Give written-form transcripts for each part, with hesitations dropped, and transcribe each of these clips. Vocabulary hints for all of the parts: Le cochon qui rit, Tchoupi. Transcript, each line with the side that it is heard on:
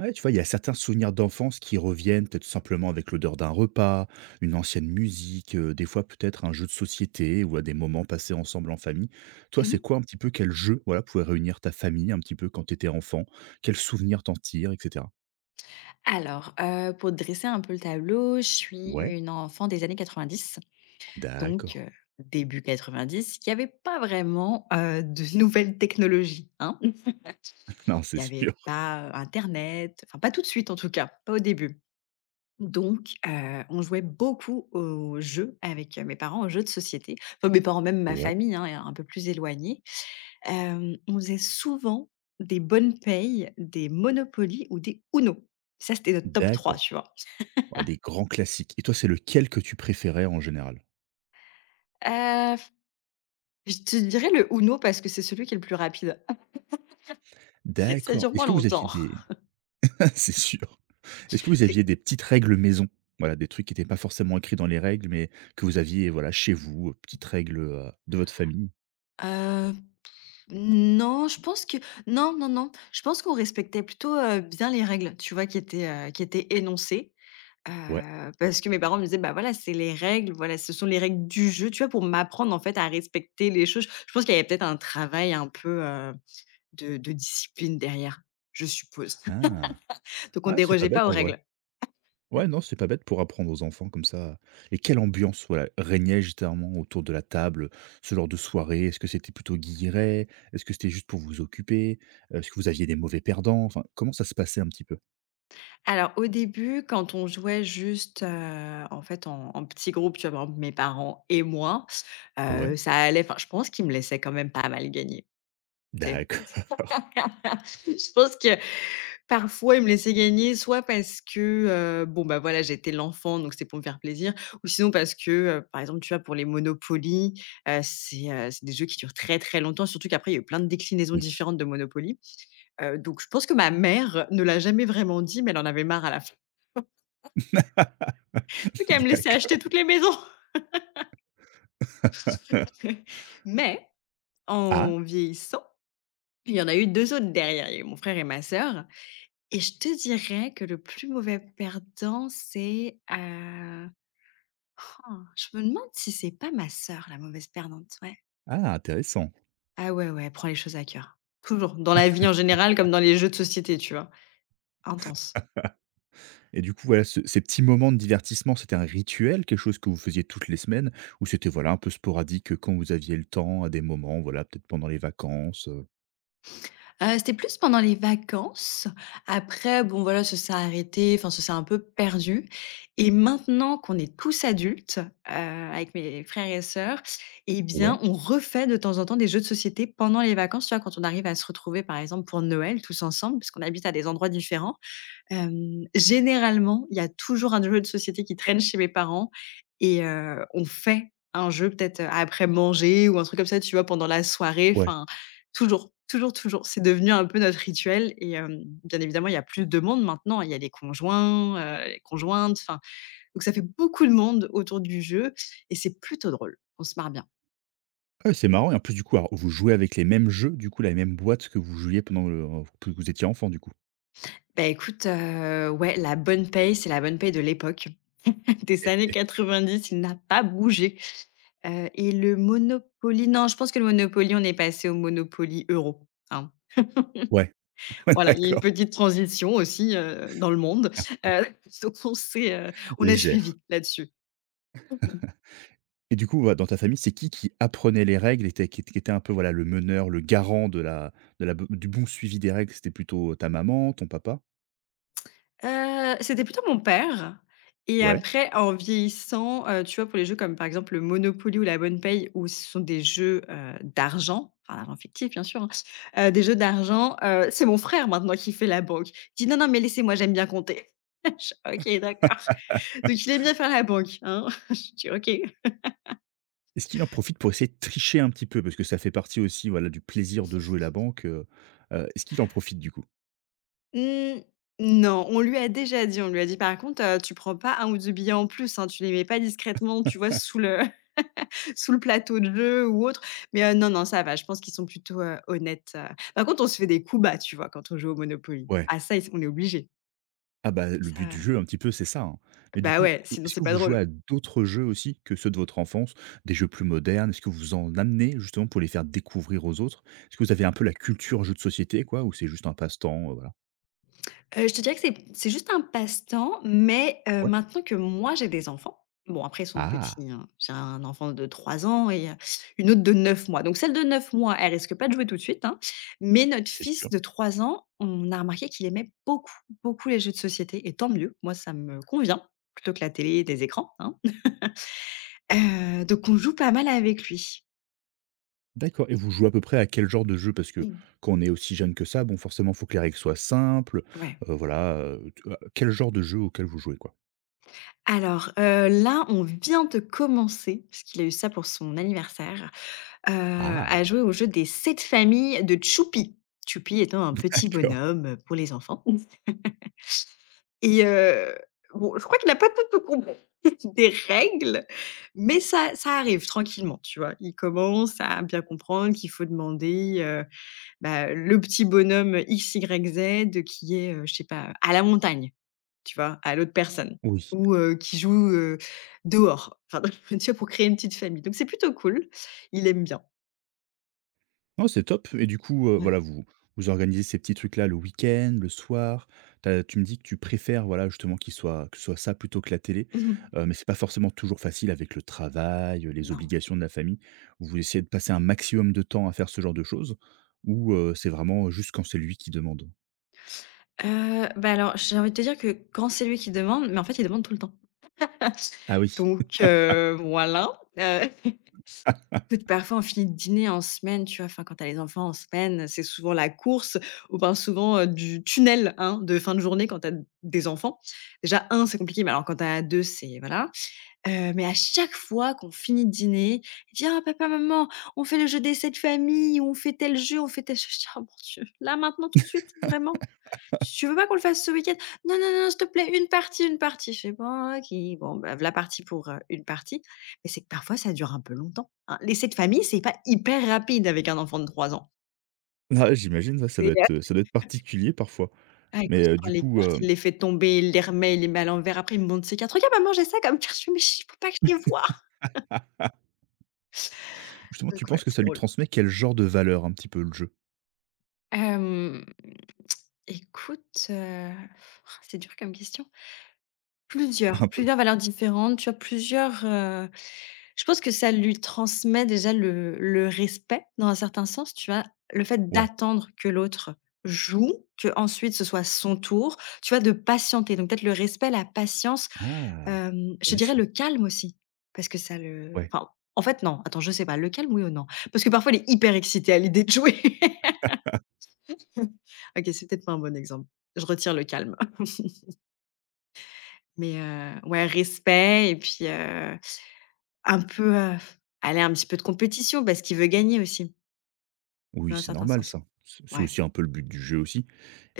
right: Ouais, tu vois, il y a certains souvenirs d'enfance qui reviennent, peut-être simplement avec l'odeur d'un repas, une ancienne musique, des fois peut-être un jeu de société ou à des moments passés ensemble en famille. Toi, c'est
left: Mmh
right: quoi un petit peu quel jeu, voilà, pouvait réunir ta famille un petit peu quand tu étais enfant? Quels souvenirs t'en tires et cetera?
left: Alors, pour dresser un peu le tableau, je suis
right: Ouais,
left: une enfant des années 90, donc
right: d'accord.
left: début 90, il n'y avait pas vraiment, de nouvelles technologies, hein.
right: Non, c'est
left: Il n'y avait
right: sûr.
left: pas, internet, enfin pas tout de suite en tout cas, pas au début. Donc on jouait beaucoup aux jeux avec, mes parents, aux jeux de société. Enfin mes parents, même ma
right: Ouais,
left: famille, hein, est un peu plus éloignée. On faisait souvent des bonnes payes, des Monopoly ou des UNO. Ça, c'était notre top 3,
right: d'accord.
left: tu vois?
right: Ouais, des grands classiques et toi, c'est lequel que tu préférais en général?
left: F Je te dirais le UNO parce que c'est celui qui est le plus rapide. Ça
right: D'accord.
left: dure
right: Est-ce
left: moins
right: que vous aviez
left: longtemps.
right: des c'est sûr. Est-ce que vous
left: C'est
right: aviez des petites règles maison? Voilà, des trucs qui n'étaient pas forcément écrits dans les règles, mais que vous aviez, voilà, chez vous, petites règles, de votre famille?
left: heu, non, je pense que non, non, non, je pense qu'on respectait plutôt, bien les règles, tu vois? Qui étaient énoncées,
right: Ouais.
left: parce que mes parents me disaient: «Bah, voilà, c'est les règles, voilà, ce sont les règles du jeu», tu vois? Pour m'apprendre, en fait, à respecter les choses. Je pense qu'il y avait peut-être un travail un peu, de discipline derrière, je suppose.
right: Ah!
left: Donc on
right: Ah, c'est pas
left: dérogeait pas
right: bête
left: aux
right: en vrai.
left: règles.
right: Ouais, non, c'est pas bête pour apprendre aux enfants comme ça. Et quelle ambiance, voilà, régnait justement autour de la table, ce genre de soirée? Est-ce que c'était plutôt guilleret? Est-ce que c'était juste pour vous occuper? Est-ce que vous aviez des mauvais perdants? Enfin, comment ça se passait un petit peu?
left: Alors au début, quand on jouait juste, en fait en petit groupe, tu vois? Par exemple mes parents et moi,
right: Ouais,
left: ça allait, enfin je pense qu'ils me laissaient quand même pas mal gagner, tu sais?
right: d'accord.
left: Je pense que parfois ils me laissaient gagner soit parce que, bon bah voilà j'étais l'enfant donc c'était pour me faire plaisir ou sinon parce que, par exemple tu vois pour les Monopoly, c'est des jeux qui durent très, très longtemps surtout qu'après il y a eu plein de déclinaisons
right: Oui.
left: différentes de Monopoly, donc je pense que ma mère ne l'a jamais vraiment dit mais elle en avait marre à la fin. Truc à me laisser acheter
right: D'accord.
left: toutes les maisons. Mais
right: Ah!
left: en vieillissant, il y en a eu 2 autres derrière. Il y a eu mon frère et ma sœur et je te dirais que le plus mauvais perdant, je me demande si c'est pas ma sœur la mauvaise perdante, ouais.
right: Ah, intéressant.
left: Ah ouais, ouais, elle prend les choses à cœur. Toujours, dans la vie en général comme dans les jeux de société, tu vois? Intense.
right: Et du coup, voilà, ce ces petits moments de divertissement, c'était un rituel, quelque chose que vous faisiez toutes les semaines? Ou c'était, voilà, un peu sporadique, quand vous aviez le temps, à des moments, voilà, peut-être pendant les vacances,
left: C'était plus pendant les vacances. Après, bon voilà, ça s'est arrêté, enfin ça s'est un peu perdu et maintenant qu'on est tous adultes, heu, avec mes frères et sœurs eh bien,
right: Ouais,
left: on refait de temps en temps des jeux de société pendant les vacances, tu vois? Quand on arrive à se retrouver, par exemple, pour Noël tous ensemble, parce qu'on habite à des endroits différents. Généralement, il y a toujours un jeu de société qui traîne chez mes parents et on fait un jeu peut-être, après manger ou un truc comme ça, tu vois? Pendant la soirée,
right: ouais.
left: enfin, toujours, toujours, toujours. C'est devenu un peu notre rituel et bien évidemment, il y a plus de monde maintenant. Il y a les conjoints, les conjointes, enfin, donc ça fait beaucoup de monde autour du jeu et c'est plutôt drôle. On se marre bien.
right: Ah oui, c'est marrant et en plus, du coup, alors vous jouez avec les mêmes jeux, du coup, la même boîte que vous jouiez pendant le que vous étiez enfant, du coup?
left: Bah, écoute, ouais, la bonne paye, c'est la bonne paye de l'époque. Des années 90, il n'a pas bougé. Et le Monopoly non, je pense que le Monopoly, on est passé au Monopoly euro, hein.
right: Ouais,
left: Voilà, il y a eu une
right: d'accord,
left: petite transition aussi, dans le monde, heu, donc on a
right: légère.
left: suivi là-dessus.
right: Et du coup, voilà, dans ta famille, c'est qui apprenait les règles, était qui était un peu, voilà, le meneur, le garant de la du bon suivi des règles? C'était plutôt ta maman, ton papa?
left: C'était plutôt mon père et
right: Ouais.
left: après en vieillissant, tu vois, pour les jeux comme, par exemple, le Monopoly ou la Bonne Paye où ce sont des jeux, d'argent, enfin d'argent fictif, bien sûr, hein, des jeux d'argent, c'est mon frère maintenant qui fait la banque. Il dit: «Non, non, mais laissez-moi, j'aime bien compter». Je fais: «OK, d'accord». Donc il aime bien faire la banque, hein. Je dis: «OK».
right: Est-ce qu'il en profite pour essayer de tricher un petit peu? Parce que ça fait partie aussi, voilà, du plaisir de jouer la banque, est-ce qu'il en profite du coup?
left: Mmh, non, on lui a déjà dit, on lui a dit: «Par contre, tu prends pas un ou 2 billets en plus, hein, tu les mets pas discrètement, tu vois, sous le sous le plateau de jeu ou autre». Mais non, non, ça va, je pense qu'ils sont plutôt, honnêtes. Par contre, on se fait des coups bas, tu vois, quand on joue au Monopoly.
right: Ouais.
left: Ah ça, ils on est obligé.
right: Ah bah, le but du
left: Ça
right: jeu un petit peu, c'est ça, hein. Mais du
left: Bah
right: coup,
left: ouais, sinon
right: est-ce
left: c'est
right: que
left: pas
right: vous jouez
left: drôle.
right: à d'autres jeux aussi que ceux de votre enfance? Des jeux plus modernes? Est-ce que vous en amenez justement pour les faire découvrir aux autres? Est-ce que vous avez un peu la culture jeu de société quoi ou c'est juste un passe-temps, voilà?
left: Je te dirais que c'est juste un passe-temps, mais
right: Ouais.
left: maintenant que moi j'ai des enfants, bon après ils sont
right: Ah!
left: petits, hein. J'ai un enfant de 3 ans et une autre de 9 mois. Donc celle de 9 mois, elle risque pas de jouer tout de suite, hein, mais notre
right: C'est
left: fils
right: sûr.
left: de 3 ans, on a remarqué qu'il aimait beaucoup, beaucoup les jeux de société et tant mieux. Moi ça me convient, plutôt que la télé et des écrans, hein. Donc on joue pas mal avec lui.
right: D'accord, et vous jouez à peu près à quel genre de jeu? Parce que quand on est aussi jeune que ça, bon, forcément, faut que les règles soient simples,
left: Ouais.
right: voilà, tu vois? Quel genre de jeu auquel vous jouez, quoi?
left: Alors, là on vient de commencer, puisqu'il a eu ça pour son anniversaire. Heu,
right: Ah!
left: à jouer au jeu des 7 familles de Tchoupi. Tchoupi étant un petit
right: D'accord,
left: bonhomme, pour les enfants. Mm. Et bon, je crois qu'il a pas tout tout compris des règles, mais ça ça arrive tranquillement, tu vois? Il commence à bien comprendre qu'il faut demander, bah, le petit bonhomme XYZ qui est, je sais pas, à la montagne, tu vois? À l'autre. Mmh. Personne
right: oui.
left: ou qui joue, dehors. Enfin, tu vois, pour créer une petite famille donc c'est plutôt cool. Il aime bien.
right: Non, c'est top et du coup,
left: Ouais.
right: voilà, vous vous organisez ces petits trucs-là le week-end, le soir. Tu me dis que tu préfères, voilà, justement qu'il soit que ce soit ça plutôt que la télé, mais c'est pas forcément toujours facile avec le travail, les
left: Non.
right: obligations de la famille. Vous essayez de passer un maximum de temps à faire ce genre de choses ou c'est vraiment juste quand c'est lui qui demande?
left: Bah, alors, j'ai envie de te dire que quand c'est lui qui demande, mais en fait, il demande tout le temps.
right: Ah oui.
left: Donc voilà, écoute, parfois, on finit de dîner en semaine, tu vois? Enfin, quand tu as les enfants en semaine, c'est souvent la course ou ben, souvent, du tunnel, hein, de fin de journée quand tu as des enfants. Déjà un c'est compliqué, mais alors quand tu en as 2, c'est voilà, mais à chaque fois qu'on finit de dîner, il dit: «Ah papa, maman, on fait le jeu des 7 familles, on fait tel jeu, on fait tel jeu». Je dis: «Oh mon Dieu, là, maintenant, tout de suite, vraiment?» Tu veux pas qu'on le fasse ce week-end? Non, non, non, s'il te plaît, une partie, une partie. Je fais: «Bon, OK». Bon, bah, voilà parti pour, une partie. Mais c'est que parfois ça dure un peu longtemps, hein. L'essai de famille, c'est pas hyper rapide avec un enfant de 3 ans.
right: Ah, j'imagine, ouais,
left: Et heu
right: ça doit être particulier parfois.
left: Ah écoute,
right: Mais,
left: il prend
right: du
left: les
right: coup,
left: cartes, il les fait tomber, il les remet, il les met à l'envers. Après, il me montre ses cartes: «Regarde maman, j'ai ça comme carte». Je fais: «Mais chut, faut pas que je les voie».
right: ah, justement, tu
left: Donc ouais,
right: penses que
left: c'est
right: ça lui
left: drôle.
right: transmet quel genre de valeur un petit peu le jeu?
left: Hem, Écoute, c'est dur comme question. Plusieurs,
right: Un peu?
left: plusieurs valeurs différentes, tu vois? Je pense que ça lui transmet déjà le respect dans un certain sens, tu vois? Le fait
right: Ouais.
left: d'attendre que l'autre joue, que ensuite ce soit son tour, tu vois? De patienter, donc peut-être le respect, la patience,
right: Ah!
left: je dirais
right: Intéressant.
left: le calme aussi, parce que ça le
right: Ouais.
left: enfin, en fait non, attends, je sais pas, le calme oui ou non? Parce que parfois, il est hyper excité à l'idée de jouer. OK, c'est peut-être pas un bon exemple. Je retire le calme. Mais ouais, respect et puis, un peu, allez, un petit peu de compétition parce qu'il veut gagner aussi.
right: Oui,
left: Dans un
right: c'est
left: certain
right: normal
left: sens.
right: ça. C'est
left: Ouais.
right: aussi un peu le but du jeu aussi.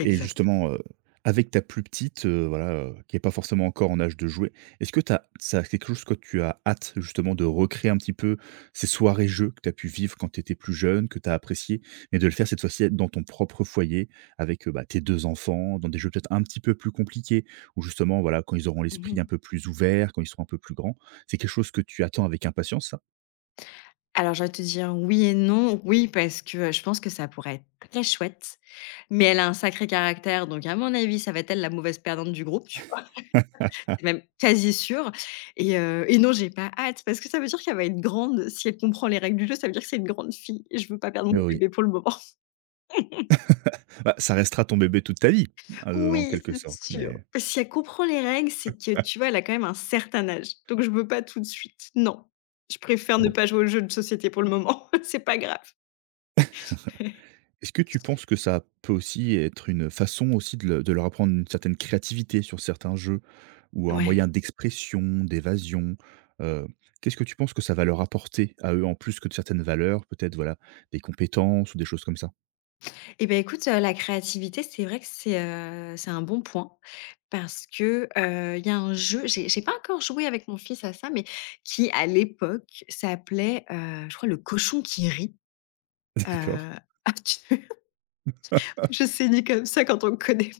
right: Et justement, avec ta plus petite, voilà, qui n'est pas forcément encore en âge de jouer, est-ce que t'as, as ça c'est quelque chose que tu as hâte justement de recréer un petit peu ces soirées jeux que tu as pu vivre quand tu étais plus jeune, que tu as appréciées et de le faire cette fois-ci dans ton propre foyer avec, bah, tes 2 enfants, dans des jeux peut-être un petit peu plus compliqués où justement, voilà, quand ils auront
left: Mmh
right: l'esprit un peu plus ouvert, quand ils seront un peu plus grands, c'est quelque chose que tu attends avec impatience ça?
left: Alors je vais te dire oui et non. Oui, parce que, je pense que ça pourrait être très chouette, mais elle a un sacré caractère, donc à mon avis, ça va être elle la mauvaise perdante du groupe, tu vois? C'est même quasi sûr et non, j'ai pas hâte parce que ça veut dire qu'elle va être grande. Si elle comprend les règles du jeu, ça veut dire que c'est une grande fille et je veux pas perdre mon
right: Oui,
left: bébé pour le moment.
right: bah, ça restera ton bébé toute ta vie, en
left: Oui,
right: quelque
left: c'est
right: sorte,
left: sûr.
right: mais
left: Si elle comprend les règles, c'est que, tu vois, elle a quand même un certain âge, donc je veux pas tout de suite. Non, je préfère ne
right: bon.
left: pas jouer au jeu de société pour le moment, c'est pas grave.
right: Est-ce que tu penses que ça peut aussi être une façon aussi de le de leur apprendre une certaine créativité sur certains jeux ou un moyen
left: Ouais.
right: d'expression, d'évasion? Heu, qu'est-ce que tu penses que ça va leur apporter à eux en plus que de certaines valeurs, peut-être, voilà, des compétences ou des choses comme ça?
left: Eh ben, écoute, la créativité, c'est vrai que c'est un bon point parce que, il y a un jeu, j'ai pas encore joué avec mon fils à ça, mais qui à l'époque s'appelait, je crois «Le cochon qui rit».
right: D'accord.
left: Heu, ah, tu je sais ni comme ça quand on le connaît.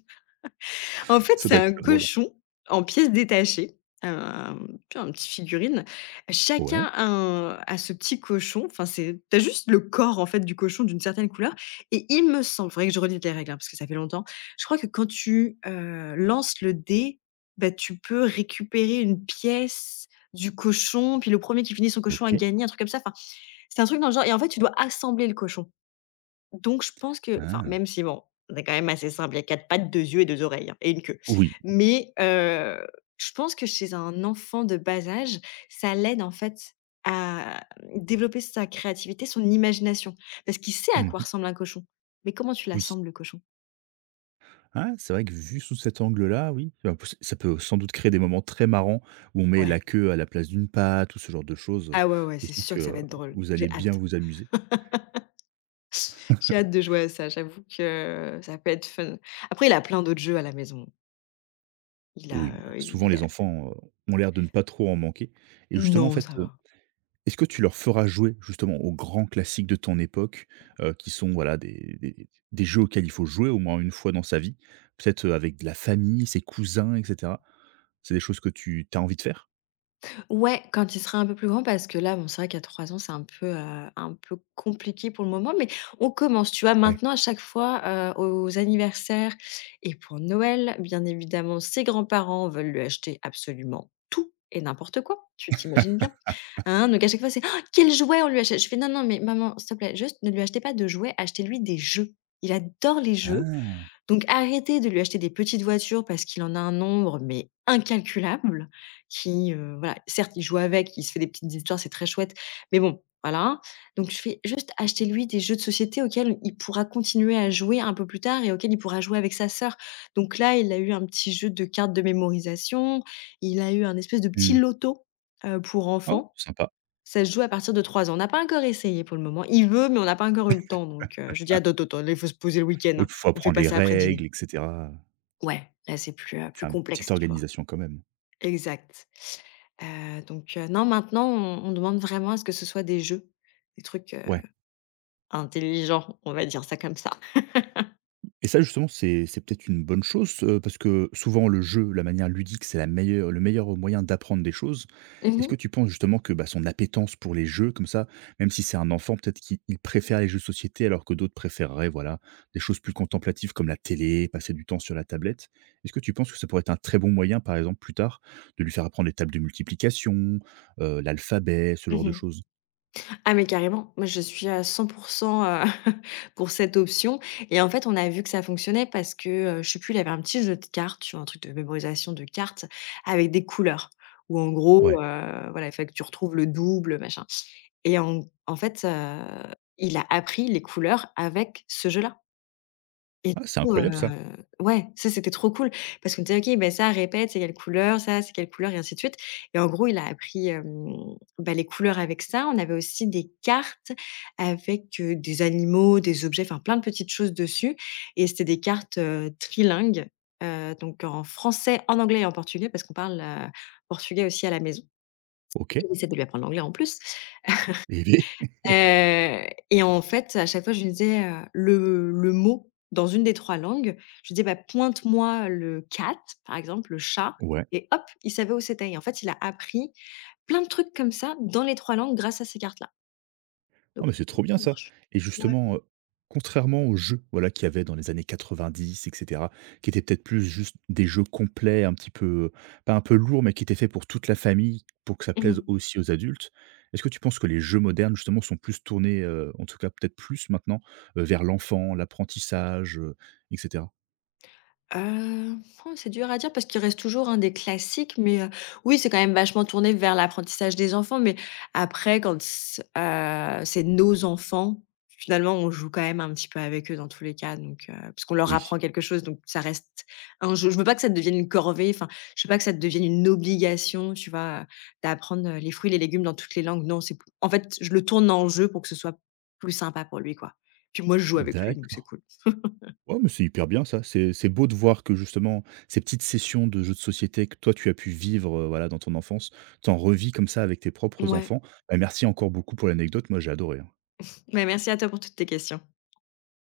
left: En fait,
right: Ça
left: c'est
right: doit
left: un
right: être très drôle.
left: cochon en pièces détachées, tu un petit figurine. Chacun
right: Ouais,
left: a un a ce petit cochon, enfin, c'est t'as juste le corps, en fait, du cochon d'une certaine couleur et il me semble, faudrait que je relise les règles, hein, parce que ça fait longtemps. Je crois que quand tu, lances le dé, bah, tu peux récupérer une pièce du cochon, puis le premier qui finit son cochon a
right: OK.
left: gagné, un truc comme ça. Enfin, c'est un truc dans le genre et en fait, tu dois assembler le cochon. Donc je pense que enfin,
right: Ah!
left: même si bon, on est quand même assez simple, il y a 4 pattes, 2 yeux et 2 oreilles, hein, et une queue.
right: Oui.
left: Mais je pense que chez un enfant de bas âge, ça l'aide en fait à développer sa créativité, son imagination. Parce qu'il sait à
right: Mmh
left: quoi
right: mh.
left: ressemble un cochon. Mais comment tu
right: Oui.
left: l'assembles le cochon?
right: Ah, c'est vrai que vu sous cet angle-là, oui, ça peut sans doute créer des moments très marrants où on met la
left: Ouais.
right: queue à la place d'une patte ou ce genre de choses.
left: Ah ouais, ouais,
right: C'est
left: c'est
right: sûr
left: sûr
right: que,
left: que ça va être drôle.
right: vous allez
left: J'ai
right: bien
left: hâte.
right: vous amuser.
left: J'ai hâte de jouer à ça, j'avoue que ça peut être fun. Après il a plein d'autres jeux à la maison. Il
right: Oui, bah,
left: a,
right: souvent
left: il
right: les
left: a
right: enfants, ont l'air de ne pas trop en manquer et justement, en
left: non,
right: fait,
left: ça va.
right: est-ce que tu leur feras jouer justement aux grands classiques de ton époque, qui sont voilà des jeux auxquels il faut jouer au moins une fois dans sa vie? Peut-être, avec de la famille, ses cousins et cetera? C'est des choses que tu as envie de faire?
left: Ouais, quand il sera un peu plus grand, parce que là, bon, c'est vrai qu'à 3 ans, c'est un peu compliqué pour le moment, mais on commence, tu vois?
right: Ouais.
left: Maintenant, à chaque fois, aux anniversaires et pour Noël, bien évidemment, ses grands-parents veulent lui acheter absolument tout et n'importe quoi, tu t'imagines bien, hein? Donc à chaque fois, c'est: «Oh, quel jouet on lui achète?» Je fais: «Non, non, mais maman, s'il te plaît, juste ne lui achetez pas de jouets, achetez-lui des jeux». Il adore les jeux,
right: Ah!
left: donc arrêtez de lui acheter des petites voitures parce qu'il en a un nombre, mais incalculable, qui, voilà, certes, il joue avec, il se fait des petites histoires, c'est très chouette, mais bon, voilà. Donc je fais juste acheter lui des jeux de société auxquels il pourra continuer à jouer un peu plus tard et auxquels il pourra jouer avec sa sœur. Donc là, il a eu un petit jeu de cartes de mémorisation, il a eu un espèce de petit
right: Mmh.
left: loto, pour
right: Oh,
left: enfants.
right: sympa.
left: Ça se joue à partir de 3 ans. On n'a pas encore essayé pour le moment. Il veut, mais on n'a pas encore eu le temps. Donc, je dis: «Attends, attends, il faut se poser le week-end,
right: Oui,
left: hein.
right: faut
left: On fait
right: apprendre
left: pas
right: les
left: ça après dîner».
right: règles et cetera,
left: Ouais, là c'est plus, plus
right: enfin, petite
left: complexe, tu vois?
right: organisation quand même.
left: Exact. Donc non maintenant on demande vraiment à ce que ce soit des jeux, des trucs,
right: Ouais,
left: intelligents, on va dire ça comme ça.
right: et ça justement, c'est peut-être une bonne chose, parce que souvent le jeu, la manière ludique, c'est la meilleure le meilleur moyen d'apprendre des choses.
left: Mmh
right: Est-ce
left: mh.
right: que tu penses justement que, bah, son appétence pour les jeux comme ça, même si c'est un enfant peut-être qu'il préfère les jeux de société alors que d'autres préféreraient, voilà, des choses plus contemplatives comme la télé, passer du temps sur la tablette. Est-ce que tu penses que ça pourrait être un très bon moyen, par exemple, plus tard, de lui faire apprendre les tables de multiplication, l'alphabet, ce genre de
left: Mmh.
right: choses?
left: Ah mais carrément, moi je suis à 100 heu, pour cette option et en fait on a vu que ça fonctionnait parce que, je sais plus, il avait un petit jeu de cartes, tu vois? Un truc de mémorisation de cartes avec des couleurs où en gros,
right: Ouais.
left: mmh, voilà, il fallait que tu retrouves le double, machin. Et en en fait, il a appris les couleurs avec ce jeu-là et du
right: Ah, c'est
left: coup, heu,
right: incroyable ça.
left: ouais, ça, c'était trop cool parce qu'on était: «OK, ben ça répète, c'est quelle couleur, ça, c'est quelle couleur?» et ainsi de suite et en gros, il a appris, bah, les couleurs avec ça. On avait aussi des cartes avec, des animaux, des objets, enfin plein de petites choses dessus et c'était des cartes, trilingues, donc en français, en anglais et en portugais parce qu'on parle, portugais aussi à la maison.
right: OK.
left: Il essaie de lui apprendre l'anglais en plus.
right: Et beh
left: Et en fait, à chaque fois, je lui disais, le mot dans une des 3 langues. Je lui disais: «Bah, pointe-moi le cat», par exemple, le chat
right: ouais.
left: et hop, il savait où c'était et en fait, il a appris plein de trucs comme ça dans les 3 langues grâce à ces cartes-là. Donc
right: Ah, mais c'est trop bien
left: ça
right: ça.
left: marche.
right: Et
left: Ouais.
right: justement, contrairement aux jeux, voilà, qu'il y avait dans les années 90 et cetera, qui étaient peut-être plus juste des jeux complets, un petit peu, pas un peu lourds, mais qui étaient faits pour toute la famille, pour que ça
left: Mmh.
right: plaise aussi aux adultes. Est-ce que tu penses que les jeux modernes, justement, sont plus tournés, en tout cas peut-être plus maintenant, vers l'enfant, l'apprentissage, et cetera?
left: Heu, oh, c'est dur à dire parce qu'il reste toujours, hein, des classiques, mais, oui, c'est quand même vachement tourné vers l'apprentissage des enfants, mais après quand c c'est nos enfants, finalement, on joue quand même un petit peu avec eux dans tous les cas, donc, parce qu'on leur apprend
right: Oui.
left: quelque chose, donc ça reste un jeu. Je veux pas que ça devienne une corvée, enfin, je veux pas que ça devienne une obligation, tu vois, d'apprendre, les fruits, les légumes dans toutes les langues. Non, c'est en fait, je le tourne en jeu pour que ce soit plus sympa pour lui, quoi. Puis moi, je joue avec lui, donc c'est
right: D'accord.
left: cool.
right: Ouais, mais c'est hyper bien ça. C'est beau de voir que justement, ces petites sessions de jeux de société que toi tu as pu vivre, voilà, dans ton enfance, t'en en revis comme ça avec tes propres
left: Ouais.
right: enfants. Bah, merci encore beaucoup pour l'anecdote. Moi, j'ai adoré, hein.
left: Mais merci à toi pour toutes tes questions.